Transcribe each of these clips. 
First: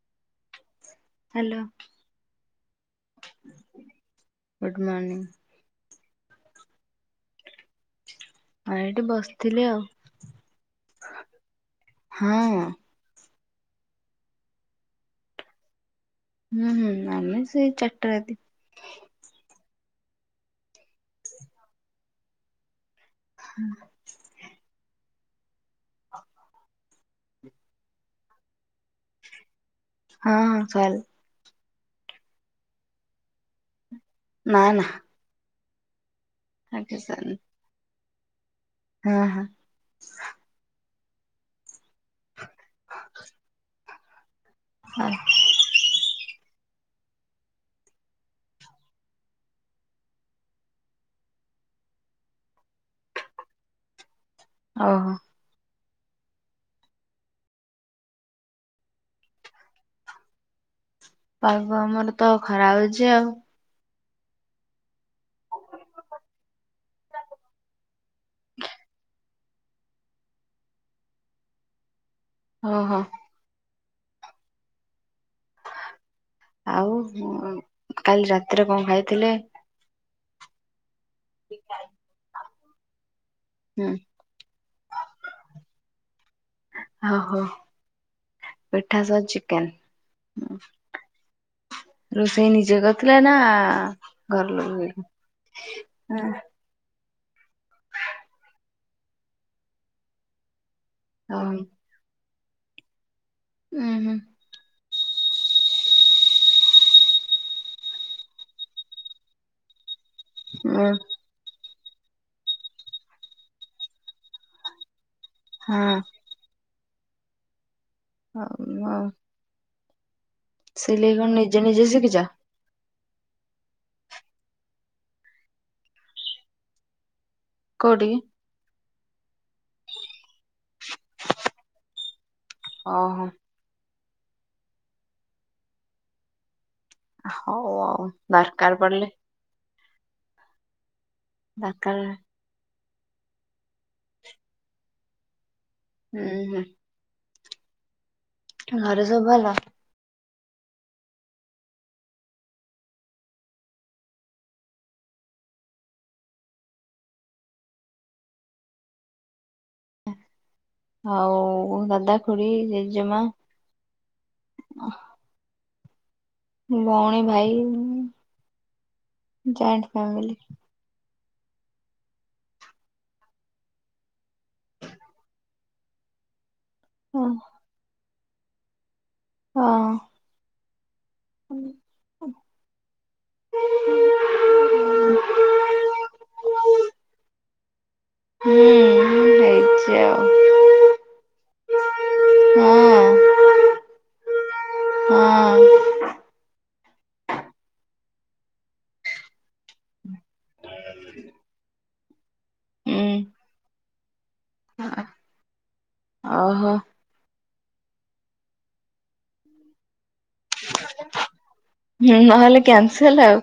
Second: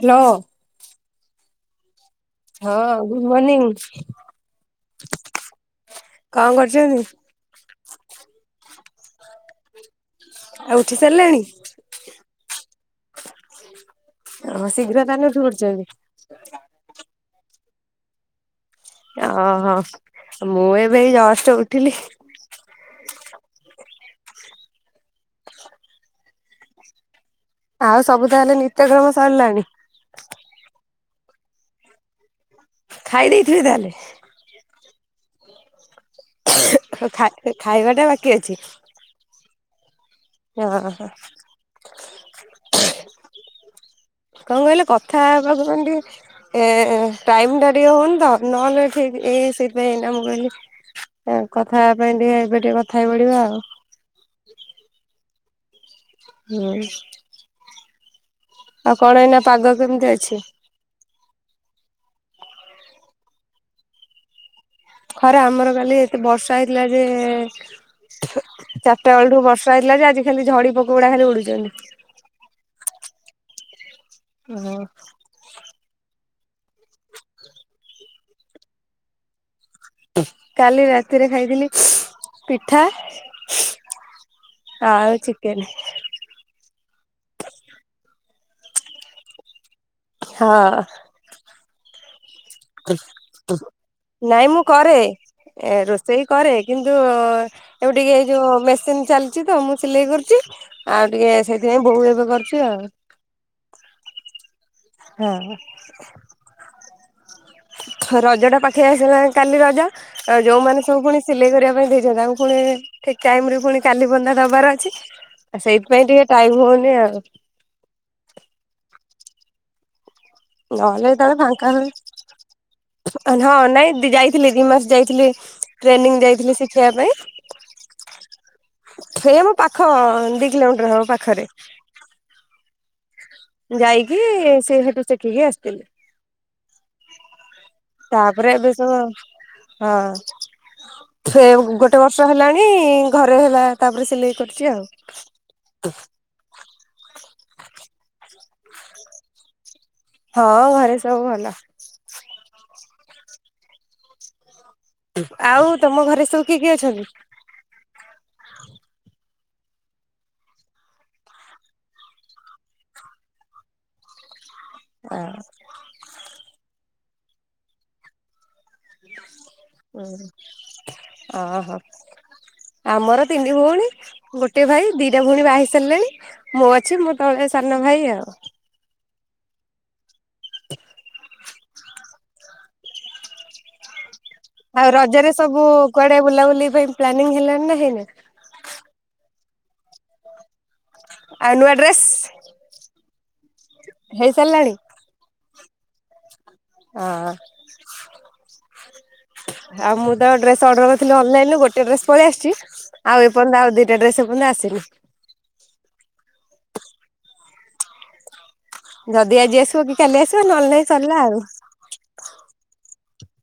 Hello. Hello. ହଁ good morning good morning କଣ କରୁଛନ୍ତି। ହଁ ଏଇଠି ବସିଥିଲି ଆଉ। ଆଉ ଉଠି ସାରିଲେଣି। ହଁ। ହ ଶୀଘ୍ରତାନେ ଉଠି ପଡିଛନ୍ତି। ହୁଁ ହୁଁ ଆମେ ସେଇ ଚାରିଟା ରାତି। ଅ ହ ମୁଁ ଏବେ ଏଇ ଜଷ୍ଟ ଉଠିଲି। ହୁଁ। ଆଉ ସବୁ ତାହେଲେ ନିତ୍ୟକ୍ରମ ସରିଲାଣି। ହଁ ସର ଖାଇ ଦେଇଥିବେ ତାହେଲେ। ନା ନା। ଆଗେ ଖା ସରିନି ଖାଇବାଟା ବାକି ଅଛି। ହଁ ହଁ। ହଁ ହ କଣ କହିଲେ ହ କଥା ଭାବୁଛନ୍ତି ଏ ଟାଇମ ଟା ଟିକେ ହଉନି ତ ନହେଲେ ଠିକ୍ ଏଇ ସେଇଥି ପାଇଁ ଏଇନା ମୁଁ କହିଲି ଏଁ କଥା ହେବା ପାଇଁ ଟିକେ ଏବେ ଟିକେ କଥା ହେଇ ପଡିବା ଆଉ। ଓହୋ। ହୁଁ। ଆଉ କଣ ଏଇନା ପାଗ କେମିତି ଅଛି। ପାଗ ଆମର ତ ଖରା ହଉଛି ଆଉ। ଖରା ଆମର କାଲି ଏତେ ବର୍ଷା ହେଇଥିଲା ଯେ ଚାରଟାବେଳଠୁ ବର୍ଷା ହେଇଥିଲା ଯେ ଆଜି ଖାଲି ଝଡ଼ି ପୋକଉଡ଼ା ଖାଲି ଉଡ଼ୁଚନ୍ତି। ଓହୋ। ଓହୋ। ଆଉ ଉ କାଲି ରାତିରେ କଣ ଖାଇଥିଲେ? କାଲି ରାତିରେ ଖାଇଥିଲି ପିଠା ହୁଁ। ଆଉ ଚିକେନେ। ଓହୋ ପିଠା ସହ ଚିକେନ୍। ହଁ। ରୋଷେଇ ନିଜେ କରିଥିଲେ ନା ଘର ନାଇଁ ମୁଁ କରେ। ଲୋକ ଏ ରୋଷେଇ କରେ କିନ୍ତୁ ଏବେ ଟିକିଏ ଯୋଉ ମେସିନ୍ ଚାଲିଚିତ ମୁଁ ସିଲେଇ କରୁଚି ଆଉ ଟିକେ ଉଁ ସେଇଥିପାଇଁ ବୋଉ ଏବେ କରୁଚି ଆଉ। ଉଁ ହୁଁ। ହଁ। ରଜଟା ପାଖେଇ ଆସିଲାଣି କାଲି ରଜା ଆଉ ଯୋଉମାନେ ହଁ ସବୁ ପୁଣି ସିଲେଇ କରିବା ପାଇଁ ଦେଇଚନ୍ତି ତାଙ୍କୁ ପୁଣି ଠିକ୍ ଟାଇମରେ ପୁଣି କାଲି ବନ୍ଦା ଦବାର ଅଛି। ଆଉ ସେଇଥିପାଇଁ ଟିକେ ଟାଇମ୍ ହଉନି ଆଉ। ହଉ ଅ ନହେଲେ କଣ ଯେତେଳେ ନିଜେ ଫାଙ୍କା ନିଜେ ରହେ ଶିଖିଛ ହଁ ନାଇଁ ଯାଇଥିଲି ଦିଇମାସେ ଯାଇଥିଲି ଟ୍ରେନିଂ ଯାଇଥିଲି ଶିଖିବା ପାଇଁ କୋଉଠିକି? ସେଇ ଆମ ପାଖ ଦିକିଲୋମିଟର ହବ ପାଖରେ। ଓହୋ। ଯାଇକି ସେହେଟୁ ସେଖିକି ଆସିଥିଲି। ହଉ ଆଉ ତାପରେ ଏବେ ଦରକାର ସବୁ ପଡିଲେ ହଁ। ଫେ ଗୋଟେ ଦରକାର ବର୍ଷ ହେଲାଣି ଘରେ ହେଲା ତାପରେ ସିଲେଇ କରୁଚି ଆଉ। ହୁଁ ହୁଁ। ଘରେ ସବୁ ଭଲ? ହଁ ଘରେ ସବୁ ଭଲ। ଆଉ ତମ ଘରେ ସବୁ କିଏ କିଏ ଅଛନ୍ତି? ଆଉ ଦାଦା ଖୁଡି ଜେଜେମା ଆଁ ଭଉଣୀ ଭାଇ ଜଏଣ୍ଟ ଫ୍ୟାମିଲି ହଁ ଓହୋ। ଆମର ତିନି ଭଉଣୀ ଗୋଟେ ଭାଇ ଦିଟା ଭଉଣୀ ବାହାହେଇ ସାରିଲେଣି। ମୁଁ ଅଛି ମୁଁ ହଁ ତଳେ ସାନ ଭାଇ ଆଉ। ହଁ। [unintelligible] ଆଉ ରଜରେ ସବୁ କୁଆଡ଼େ ବୁଲାବୁଲି ପାଇଁ ପ୍ଲାନିଂ ହେଲାଣିନା ହେଇନି? ହୁଁଁ ହେଇଚି ଆଉ। ଆଉ ନୂଆ ଡ୍ରେସ୍ ହେଇସାରିଲାଣି? ହଁ। ହଁ। ଆଉ ମୁଁତ ଡ୍ରେସ୍ ଅର୍ଡର କରିଥିଲି ଅନଲାଇନ୍ ରୁ ଗୋଟେ ଡ୍ରେସ୍ ପଳେଇ ଆସିଚି। ହୁଁ। ଆଉ ଏପର୍ଯ୍ୟନ୍ତ ଆଉ ଦିଟା ଡ୍ରେସ୍ ଏର୍ଯ୍ୟନ୍ତ ଆସନି। ଓହୋ। ଯଦି ଆଜି ଆସିବ କି କାଲି ଆସିବ ନହେଲେ ନାଇଁ ସରିଲା ଆଉ। ହୁଁ ନହେଲେ କ୍ୟାନସଲ୍ ଆଉ।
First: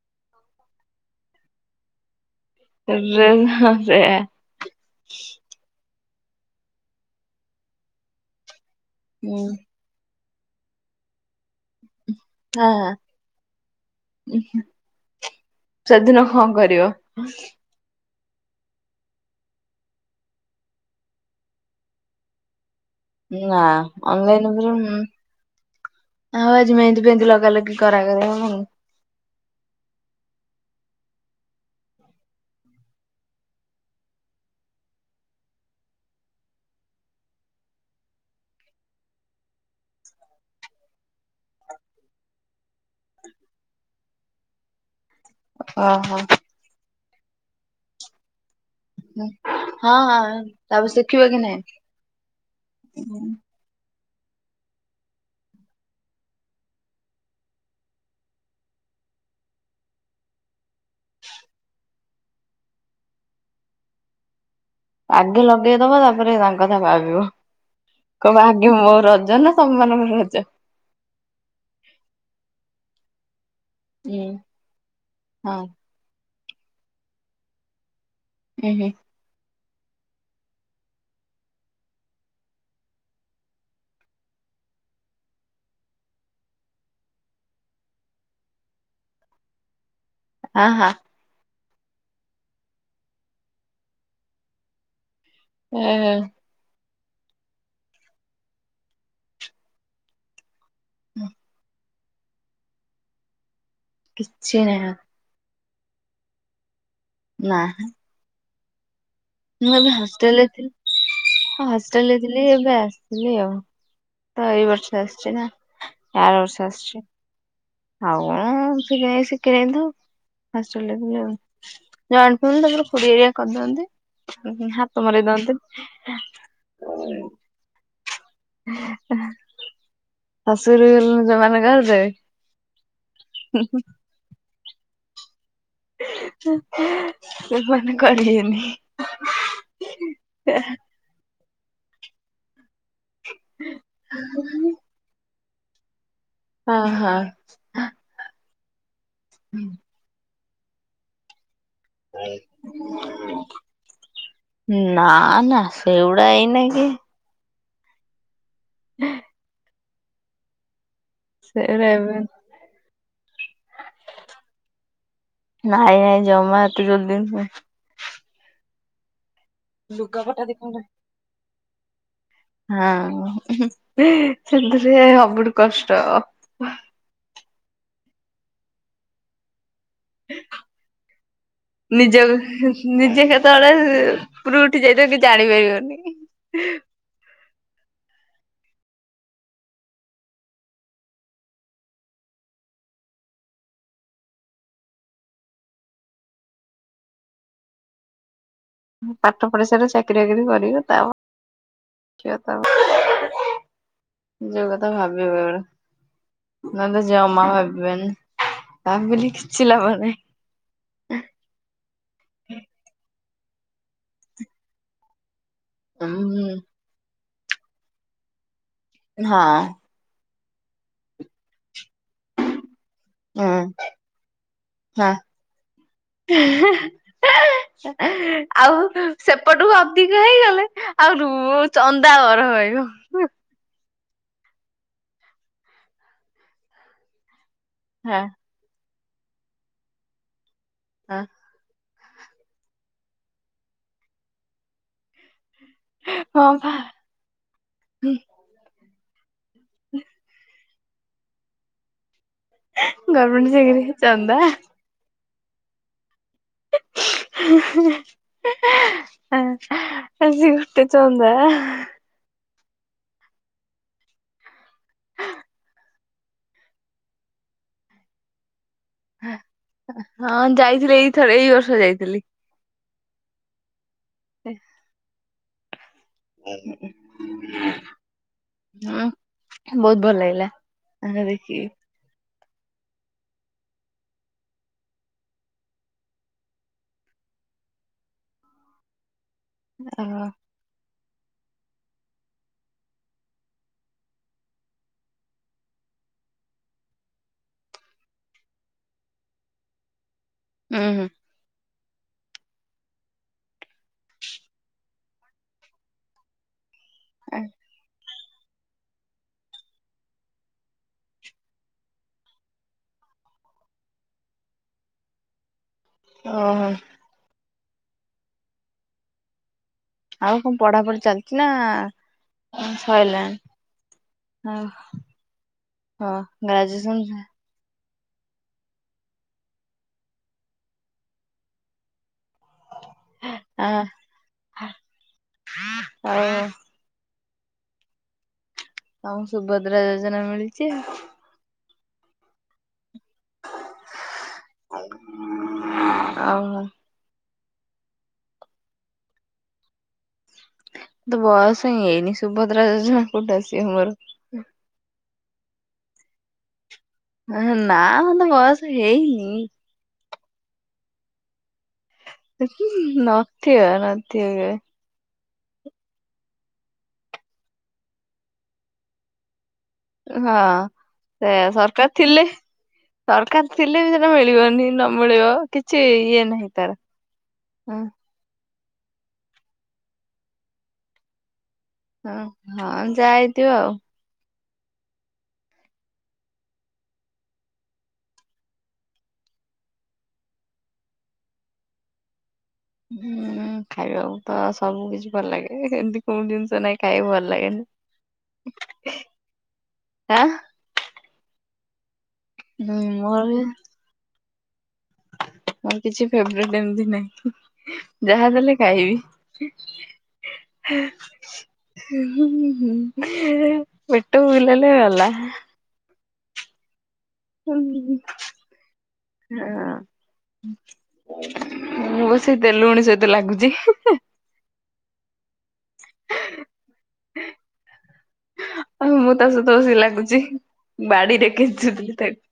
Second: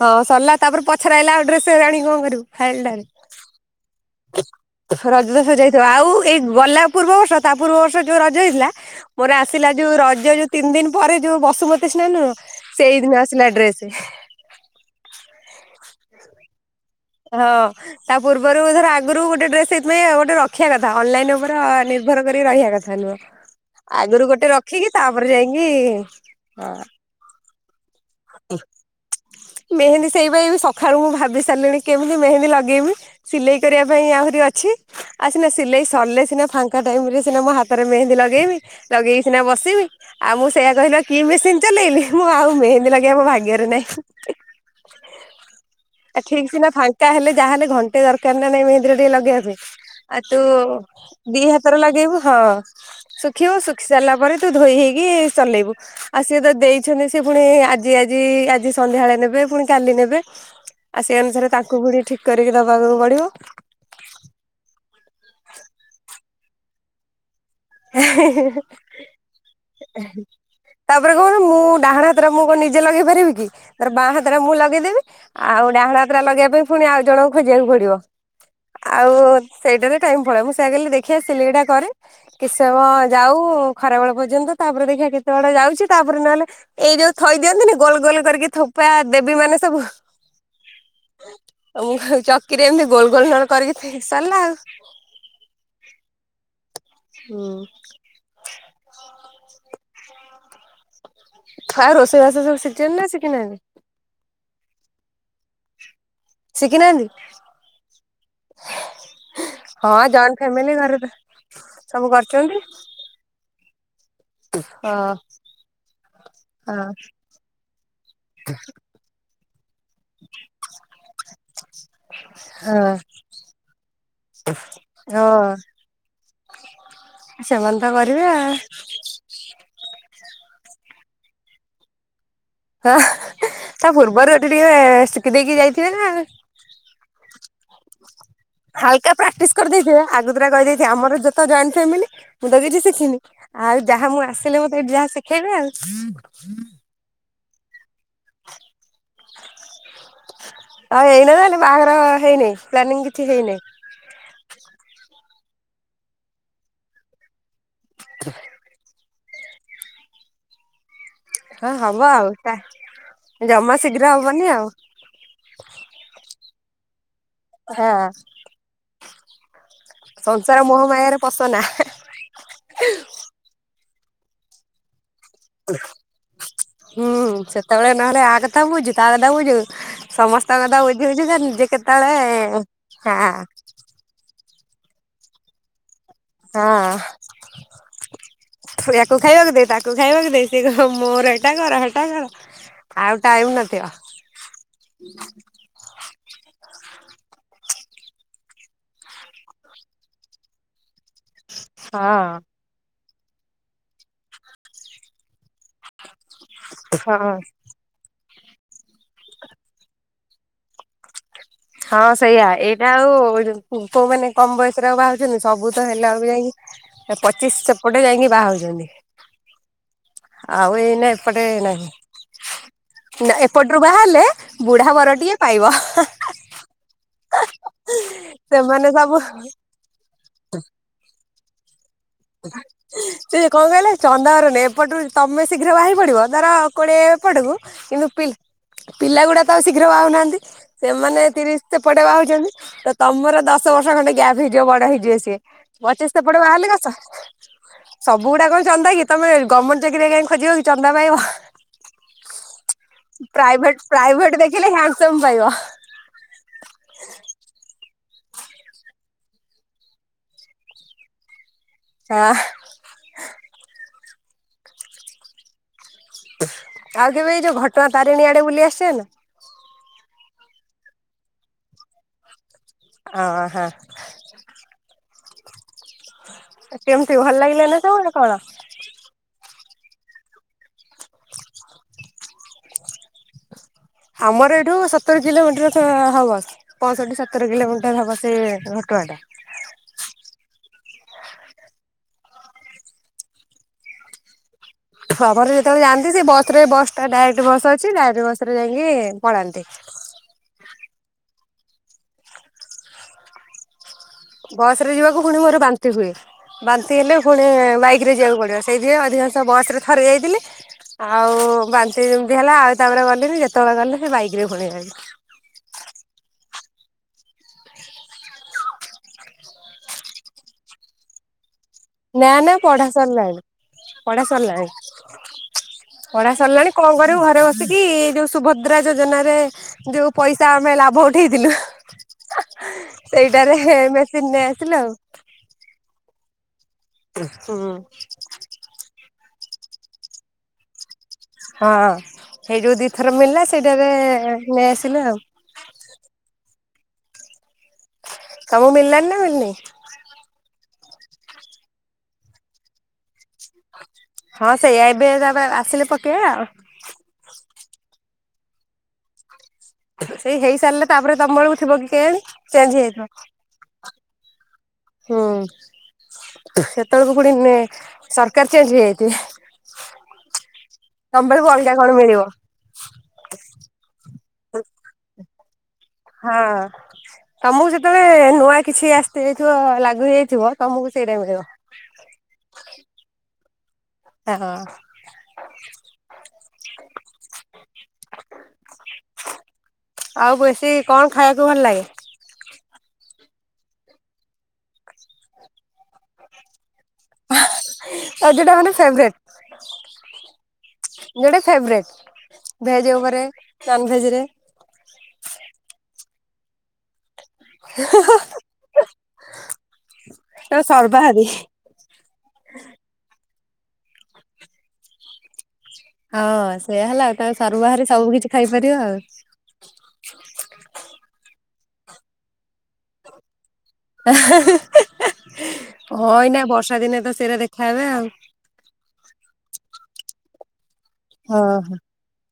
ହଁ ସରିଲା ତାପରେ ପଛରେ ଆଇଲା ଆଉ ଡ୍ରେସ୍ ଆଣିକି କଣ କରିବୁ। ଫାଇଲଟାରେ। [unintelligible] ହଁ ସେଇଆ। ରଜ ତ ସରି ଯାଇଥିବ ଆଉ ଏଇ ଗଲା ପୂର୍ବବର୍ଷ ତା ପୂର୍ବ ବର୍ଷ ଯୋଉ ରଜ ହେଇଥିଲା ମୋର ଆସିଲା ଯୋଉ ରଜ ଯୋଉ ତିନି ଦିନ ପରେ ଯୋଉ ବସ୍ ସୁମତି ସ୍ନାନ ନୁହଁ ସେଇଦିନ ଆସିଲା ଡ୍ରେସ। ଉ ହୁଁ ସେଦିନ କଣ କରିବ। ହଁ ତା ପୂର୍ବରୁ ଧର ଆଗରୁ ଗୋଟେ ଡ୍ରେସ ସେଇଥିପାଇଁ ଆ ଗୋଟେ ରଖିବା କଥା ଅନଲାଇନ ଉପର ନିର୍ଭର କରିକି ରହିବା କଥା ନୁହଁ। ନା ଆଗରୁ ଗୋଟେ ଅନଲାଇନ ଉପରେ ଉଁ ରଖିକି ତାପରେ ଯାଇକି ଆଉ ହଁ ଆଜି ମେହେନ୍ଦି ଫେହେନ୍ଦି ଲଗା ଲଗି କରା ଗର ହୁଁ। ମେହେନ୍ଦୀ ସେଇପାଇ ବି ସକାଳୁ ମୁଁ ଭାବି ସାରିଲିଣି କେମିତି ମେହେନ୍ଦୀ ଲଗେଇବି ସିଲେଇ କରିବା ପାଇଁ ଆହୁରି ଅଛି। ଆ ସିନା ସିଲେଇ ସରିଲେ ସିନା ଫାଙ୍କା ଟାଇମ ରେ ସିନା ମୋ ହାତରେ ମେହେନ୍ଦୀ ଲଗେଇବି। ଲଗେଇକି ସିନା ବସିବି ଆଉ ମୁଁ ସେଇଆ କହିଲି ବା କି ମେସିନ ଚଲେଇଲି ମୁଁ ଆଉ ମେହେନ୍ଦୀ ଲଗ ଇବା ମୋ ଭାଗ୍ୟରେ ନାଇଁ ଓହୋ। ଆ ଠିକ ସିନା ଫାଙ୍କା ଙ୍କା ହେଲେ ଯାହା ହେଲେ ଘଣ୍ଟେ ଦରକାର ନା ନାଇ ମେହେ ନ୍ଦି ରେ ଟିକେ ଲଗେଇବା ପାଇ ହଁ ଆଉ ତୁ ହଁ ତାପରେ ଶିଖିବ କି ଦି ନାଇଁ? ହାତରେ ଲଗେଇବୁ ହଁ ଶୁଖିବ ଶୁ- ଖି ସାରିଲା ପରେ ତୁ ଧୋଇ ହେଇକି ଚଲେଇବୁ ଆଉ ସିଏ ତ ଦେଇଛନ୍ତି ସେ ପୁଣି ଆଜି- ଜି ଆଜି ଆଜି ସନ୍ଧ୍ୟାବେଳେ ନେବେ ପୁଣି କାଲି ନେବେ। ଆଉ ସେ ଅନୁସାରେ ତାଙ୍କୁ ପୁଣି ଠିକ କରିକି ଦବାକୁ ପଡିବ। ଆଗେ ଲଗେଇଦବ ତାପରେ ତାଙ୍କ କଥା ଭାବିବ। କହିବ ଆଗେ ମୋ ରଜ ନା ତମମାନଙ୍କର ରଜ। ତାପରେ କଣ ମୁଁ ଡାହାଣ ହାତରେ ମୁଁ କଣ ନିଜେ ଲଗେଇ ପାରିବି କି। ତାର ବାଁ ହୁଁ ହାତ ଟା ମୁଁ ଲଗେଇଦେବି ହଁ ଆଉ ଡାହାଣ ହାତ ଟା ଲଗେଇବା ପାଇଁ ପୁଣି ଆଉ ଜଣଙ୍କୁ ଖୋଜିବାକୁ ପଡିବ। ହୁଁ ହୁଁ। ଆଉ ସେଇଟାରେ ଟାଇମ ପଳେଇବ ମୁଁ ସେୟା କଇଲି ଦେଖୀଆ ସିଲେଇଟା କରେ କିଛି ସମୟ ଯାଉ ଖରାବେଳ ପର୍ଯ୍ୟନ୍ତ ତାପରେ ଦେଖିବା କେତେବାଟ ଯାଉଚି ତାପରେ ନହେଲେ ଏଇ ଯୋଉ ଥୋଇ ଦିଅନ୍ତିନି ଗୋଲ ଗୋଲ କରିକି ଥୋପା ଦେବୀ ମାନେ ସବୁ ଅ ହଁ। ଆଉ ମୁଁ କ ଚକିରେ ଏମିତି ଗୋଲ ଗୋଲ ନଲେ କରିକି ନ ଥୋ ସରିଲା ଆଉ। ଅ ହଁ। ହୁଁ। ଆଉ ରୋଷେଇବାସ ସବୁ ଶିଖିଚନ୍ତି ନା ଶିଖିନାହାନ୍ତି। କିଛି ନାଁହା। ଶିଖିନାହାନ୍ତି। ନା। [inaudible] ମୁଁ ଏବେ ହଁ ଜଏଣ୍ଟ ହଷ୍ଟେଲରେ ଫ୍ୟାମିଲି ଘରେ ତ ଥିଲି ସବୁ ହଷ୍ଟେଲରେ ଥିଲି କରୁଛନ୍ତି ଏବେ ଆସି ଥିଲି ଆଉ ତ ଏଇ ହଁ ବର୍ଷ ଆସିଛି ନା ଆର ବର୍ଷ ହଁ ଆସିଚି। ଆଉ କଣ ସେମିତି ଶିଖିନାହି ତ ହଷ୍ଟେଲ ରେ ଥିଲି ଆଉ। ଜଏଣ୍ଟ ଫେମିଲି ତାପରେ ହଁ ଖୁଡି ହରୀକା କରିଦିଅନ୍ତି ହୁ ହାତ ମରେଇ ହଁ ଦିଅନ୍ତିନି। ହୁ। ସେମାନେ ତ କରିବେ ଆ। ଅ ହ ଶାଶୁଘରକୁ ଗଲେ ଯୋମାନେ କରି ଦେବେ। ହଁ ତା ପୂର୍ବରୁ ଏଠି ଟିକେ ଶିଖି ଦେଇକି ଯାଇ [inaudible] ସେମାନେ କରିବେନି। ତା ପ୍ରାକ୍ଟିସ କରିଦେଇଥିବ ଆଗୁତୁରା କହିଦେଇଥିବ ଆମର ଯେ ତ ଜଏଣ୍ଟ ଫ୍ୟାମିଲି ମୁଁ ତ କିଛି ଶିକି ଖିନି ଆଉ ଯାହା ମୁଁ ଆସିଲେ ମତେ ଏଇଠି ଯାହା ଶିଖେଇବେ ଆଉ। ଅ ହ ହୁଁ। ଆଉ ଏଇନା ତାହେଲେ ବାହାଘର ହେଇନେଇ ପ୍ଲାନିଂ କିଛି ହେଇନେଇ। ନା ନା ସେଗୁଡା ଏଇନା କି? [inaudible] [inaudible] ହଁ ସେଗୁଡା ହବ ଏବେ ଆଉ ତା ଜମା ଶୀଘ୍ର ହବନି ଆଉ। ନାଇଁ ନାଇଁ ଜମା ଏତେ ଜଲଦି ନୁହଁ ହଁ ଲୁଗାପଟା ଦେଖ ସଂସାର ମୋହମୟାରେ ପସନା। ହଁ ସେଥିରେ ସବୁଠୁ କଷ୍ଟ। ହୁଁ ସେତେବେଳେ ନହେଲେ ଆ କଥା ବୁଝୁ ତା କଥା ବୁଝୁ ସମସ୍ତଙ୍କ କଥା ବୁଝୁ ବୁଝୁକା ନିଜେ କେତେବେଳେ ନିଜ ହଁ ନିଜେ କେତେବେଳେ ଉପୁରୁକୁ ଉଠି ଯାଇଥିବ କିଛି ଜାଣି ପାରିବନି। ହଁ ୟାକୁ ଖାଇବାକୁ ଦେ ତାକୁ ଖାଇବାକୁ ଦେ କିଏ କହିବ ମୋର ଏଟା କର ହେଟା ସେଟା କର। ଆଉ ଟାଇମ୍ ନ ଥିବ। [unintelligible] ପାଠ ପଢି ସଇଲେ ଚାକିରି ବାକିରି କରିବି ଦେଖିଆ ହଁ ତା ପରେ। [unintelligible] ନ ଲେ ହଁ ଜମା ଭାବିବେନି ଭାବିଲେ କିଛି ଲାଭ ନାହିଁ। ହଁ, ସେଇଆ ଏଇଟା ଆଉ କୋଉ ମାନେ କମ ବୟସରେ ଆଉ ବାହା ହଉଛନ୍ତି ସବୁ ତ ହେଲା ବେଳକୁ ଯାଇକି ପଚିଶ ସେପଟେ ଯାଇକି ବାହା ହଉଛନ୍ତି। ହଁ। ଆଉ ଏଇନେ ଏପଟେ ନାହିଁ। ନା ହୁଁ ଏପଟ ରୁ ବାହା ହେଲେ ବୁଢା ବର ଟିଏ ପାଇବ। ଇ, ହିଁ, ହିଁ, ହିଁ ସେମାନେ ଆଉ ସବୁ ସେପଟୁ ଅଧିକ ହେଇଗଲେ ଆଉ ରୁ ଚନ୍ଦାବର ପାଇବେ। ସେକଣ କହିଲେ ଚନ୍ଦା ବର ନୁହେଁ, ଏପଟରୁ ତମେ ଶୀଘ୍ର ବାହା ହେଇ ପଡବ ଧର କୋଡ଼ିଏ ଏ ପଟକୁ କିନ୍ତୁ ହଁ ପିଲା ଗୁଡା ତ ଆଉ ଶୀଘ୍ରବାହା ହୁଉ ନାହାନ୍ତି ସେମାନେ ହଁ। ତିରିଶ ସେ ପଟେ ବାହା ହଉଛନ୍ତି ତ ତମର ଦଶ ବର୍ଷ ଖଣ୍ଡେ ଗ୍ୟାପ୍ ହେଇଯିବ ବଡ ହେଇଯିବ ସିଏ। ପଚିଶ ସେପଟେ ହଁ ବାହାହେଲେ ପା [inaudible] ସବୁ ଗୁଡାକ କଣ ଚନ୍ଦା କି ତମେ ଗମେଣ୍ଟ ଚାକିରି କାଇଁ ଖୋଜିବ କି ଚନ୍ଦା ପାଇବ। ଗଭର୍ଣମେଣ୍ଟ ଚାକିରି ପ୍ରାଇଭେଟ ଚନ୍ଦା। ପ୍ରାଇଭେଟ ଦେଖିଲେ ହ୍ୟାଣ୍ଡସମ୍ ପାଇବା। ଆ, ଆଜି ଗୁଟେ ଚନ୍ଦା ଆ, ହଁ, ଆ ଆଉ କେବେ ଏଇ ଯୋଉ ଘଟଣା ତାରିଣୀ ଆଡେ ବୁଲି ଆସଛନ୍ତି। ହଁ ଯାଇଥିଲି ଏଇ ଥର ଏଇ ବର୍ଷ ଯାଇଥିଲି। ହୁଁ, ହିଁ। [inaudible] କେମିତି ଭଲ ଲାଗିଲ ନା ତମର କଣ। ହୁଁ, ବହୁତ ଭଲ ଲାଗିଲା ତତେ ଦେଖିକି। ଆମର ଏଇଠୁ ସତର କିଲୋମିଟର ସବୁ ହବ। ପଞ୍ଚଷଠି ସତର କିଲୋମିଟର ହବ ସେ ଘଟଗାଁ ଟା। ଆ ହ। ହିଁ ଯେତେବେଳେ ଯାଆନ୍ତି ସେ ବସ ରେ ବସ୍ ଟା ଡାଇରେକ୍ଟ ବସ୍ ଅଛି ଡାଇରେକ୍ଟ ବସ ରେ ଯାଇକି ପଳାନ୍ତି। ହୁଁ, ହୁଁ। ବସ ରେ ଯିବାକୁ ପୁଣି ମୋର ବାନ୍ତି ହୁଏ ବାନ୍ତି ହେଲେ ପୁଣି ବାଇକ୍। ବାଇକ୍ ଯିବାକୁ ପଡ଼ିବ ସେଇଥି ପାଇଁ ଆଧିକାଂଶ ବସ୍ ରେ ଥରେ ଯାଇଥିଲି। ଆଉ ବାନ୍ତି ଯେମିତି ହେଲା ଆଉ ତାପରେ ଗଲିଣିି ଯେତେବେଳେ ଗଲି ସେ ବାଇକ ରେ ପଳେଇ ଗଲି। ଓହୋ ଆଉ କଣ ପଢାପଢି ଚାଲିଛି ନା। ନା ନା ପଢା ସଇଲାଣି? ସରିଲାଣି ପଢା ଓ ସରିଲାଣି। ହୋ ପଢା ସରିଲାଣି କଣ ଗ୍ରାଜୁଏସନ କରିବୁ ଘରେ ବସି ସେକି ଯୋଉ ସୁଭଦ୍ରା ଯୋଜନା ରେ ଯୋଉ ପଇସା ଆମେ ଲାଭ ଉଠେଇ ଥିଲୁ। [unintelligible] ସେଇଟାରେ ଆ ମେସିନ୍ ନେଇ ଆସିଲୁ ଆଉ [unintelligible] ଆଉ ହୁଁ [unintelligible] ହଁ। ତମକୁ ସୁଭଦ୍ରା ଯୋଜନା ମିଳିଛି? ହଁ, ହେଇ ଯୋଉ ଦି ଥର ମିଳିଲା ସେଇଟାରେ ନେଇ ଆସିଲେ ଆଉ। ଓହୋ। ତମୁକୁ ମିଳିଲାଣି ନାଁ ମିଳି ନେଇଁ।? ମତେ ବୟସ ହେଇନି ସୁଭଦ୍ରା ଯୋଜନା କଉଠୁ ଆଶି ହଁ ସେଇଆ ଏବେ ତା ପରେ ଆସିଲେ ପକେଇବା ଆଉ। ନାଁ ମତେ ବୟସ ହେଇନି। ସେଇ ହେଇ ସାରିଲା ତାପରେ ତମ ବେଳକୁ ଥିବ କି କେୟାଣି। [unintelligible] ନଥିବ ନଥିବ କେବେ। ହୁଁ ସେତେବେଳକୁ ପୁଣି ନେ ସରକାର ଚେଞ୍ଜ୍ ହେଇଯାଇଥିବେ। [inaudible] ହଁ ତମ ସେଇଆ ବେଳକୁ ଅଲଗା ସରକାର କଣ ମିଳିବ ଥିଲେ ସରକାର ଥିଲେ ବି ସେଟା ମିଳିବନି ନ ମିଳିବ। କିଛି ଇଏ ହଁ ନାହିଁ ତାର। ତମକୁ ହଁ ସେତେବେଳେ ନୂଆ କିଛି ଆସ [unintelligible] ଥିବ ଲାଗୁ ହେଇଯାଇଥିବ ତମକୁ ସେଇଟା ମିଳିବ। ହଁ ହଁ ଯା ହେଇଥିବ ଆଉ। ହଁ। ଆଉ ବେଶୀ କଣ ଖାଇବାକୁ ଭଲ ଲାଗେ? ଉଁ ଖାଇବାକୁ ତ ସବୁ କିଛି ଭଲ ଲାଗେ ଏମିତି କୋଉ ଜିନିଷ ନାଇଁ ଖାଇବାକୁ ଭଲ ଲାଗେନି ଆଉ ଯୋଉଟା ଆଁ। ଗୋଟେ ଫେବ୍ ରେଟ୍ ହୁଁ ଭେଜ ଉପରେ ମୋର ନନ୍ ଭେଜ୍ ରେ। ମୋର କିଛି ଫେବ୍ ରେଟ୍ ଏମିତି ନାହିଁ। ଯାହା ଦେଲେ କାଇବି‌। ‌ ତମେ ସର୍ବାହାରୀ ହୁଁ ହୁଁ ହୁଁ ହୁଁ ପେଟ ଫୁଲ୍ ହେଲେ ଗଲା। ହଁ ସେଇୟା ହେଲା ଆଉ ତମେ ସର୍ବ ହାରି ସବୁ କିଛି ଖାଇପାରିବ ଆଉ। ହଁ ମୁଁ ସେଇ ତେଲୁଗୁଣି ସହିତ ଲାଗୁଛି। ହଁ ଏଇନା ବର୍ଷା ଦିନେ ତ ସେରା ଦେଖାହେବେ ଆଉ। ଆଉ ମୁଁ ତା ସହିତ ବସିକି ଲାଗୁଛି ବାଡିରେ କେଞ୍ଚୁଥିଲି ତାକୁ।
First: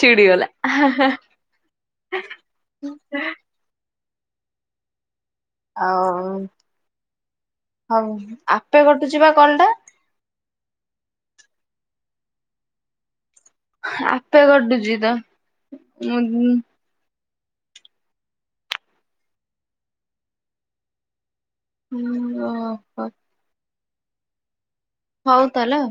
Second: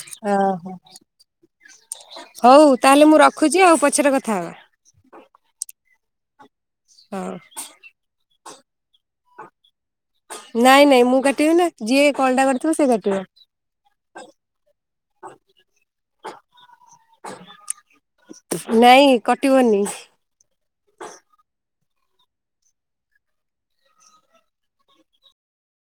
ଛିଡିଗଲା। ଅହ ହଉ ତାହେଲେ ମୁଁ ରଖୁଛି ଆଉ ପଛରେ କଥା ହବା। ଆଉ ହଁ। ହଉ ଆପେ କଟୁଚି ପା କଲ୍ ଟା? ନାଇଁ ନାଇଁ ମୁଁ କାଟିବିନା ଯିଏ ଏ କଲ୍ ଟା କରିଥିବ ସେ କାଟିବ। ଆପେ କଟୁଚି ତ ଉଁ ଉଁ। ନାଇଁ କଟିବନି। ଉଁ ଓ ହୋ। ହଉ ତାଲେ ଆଉ।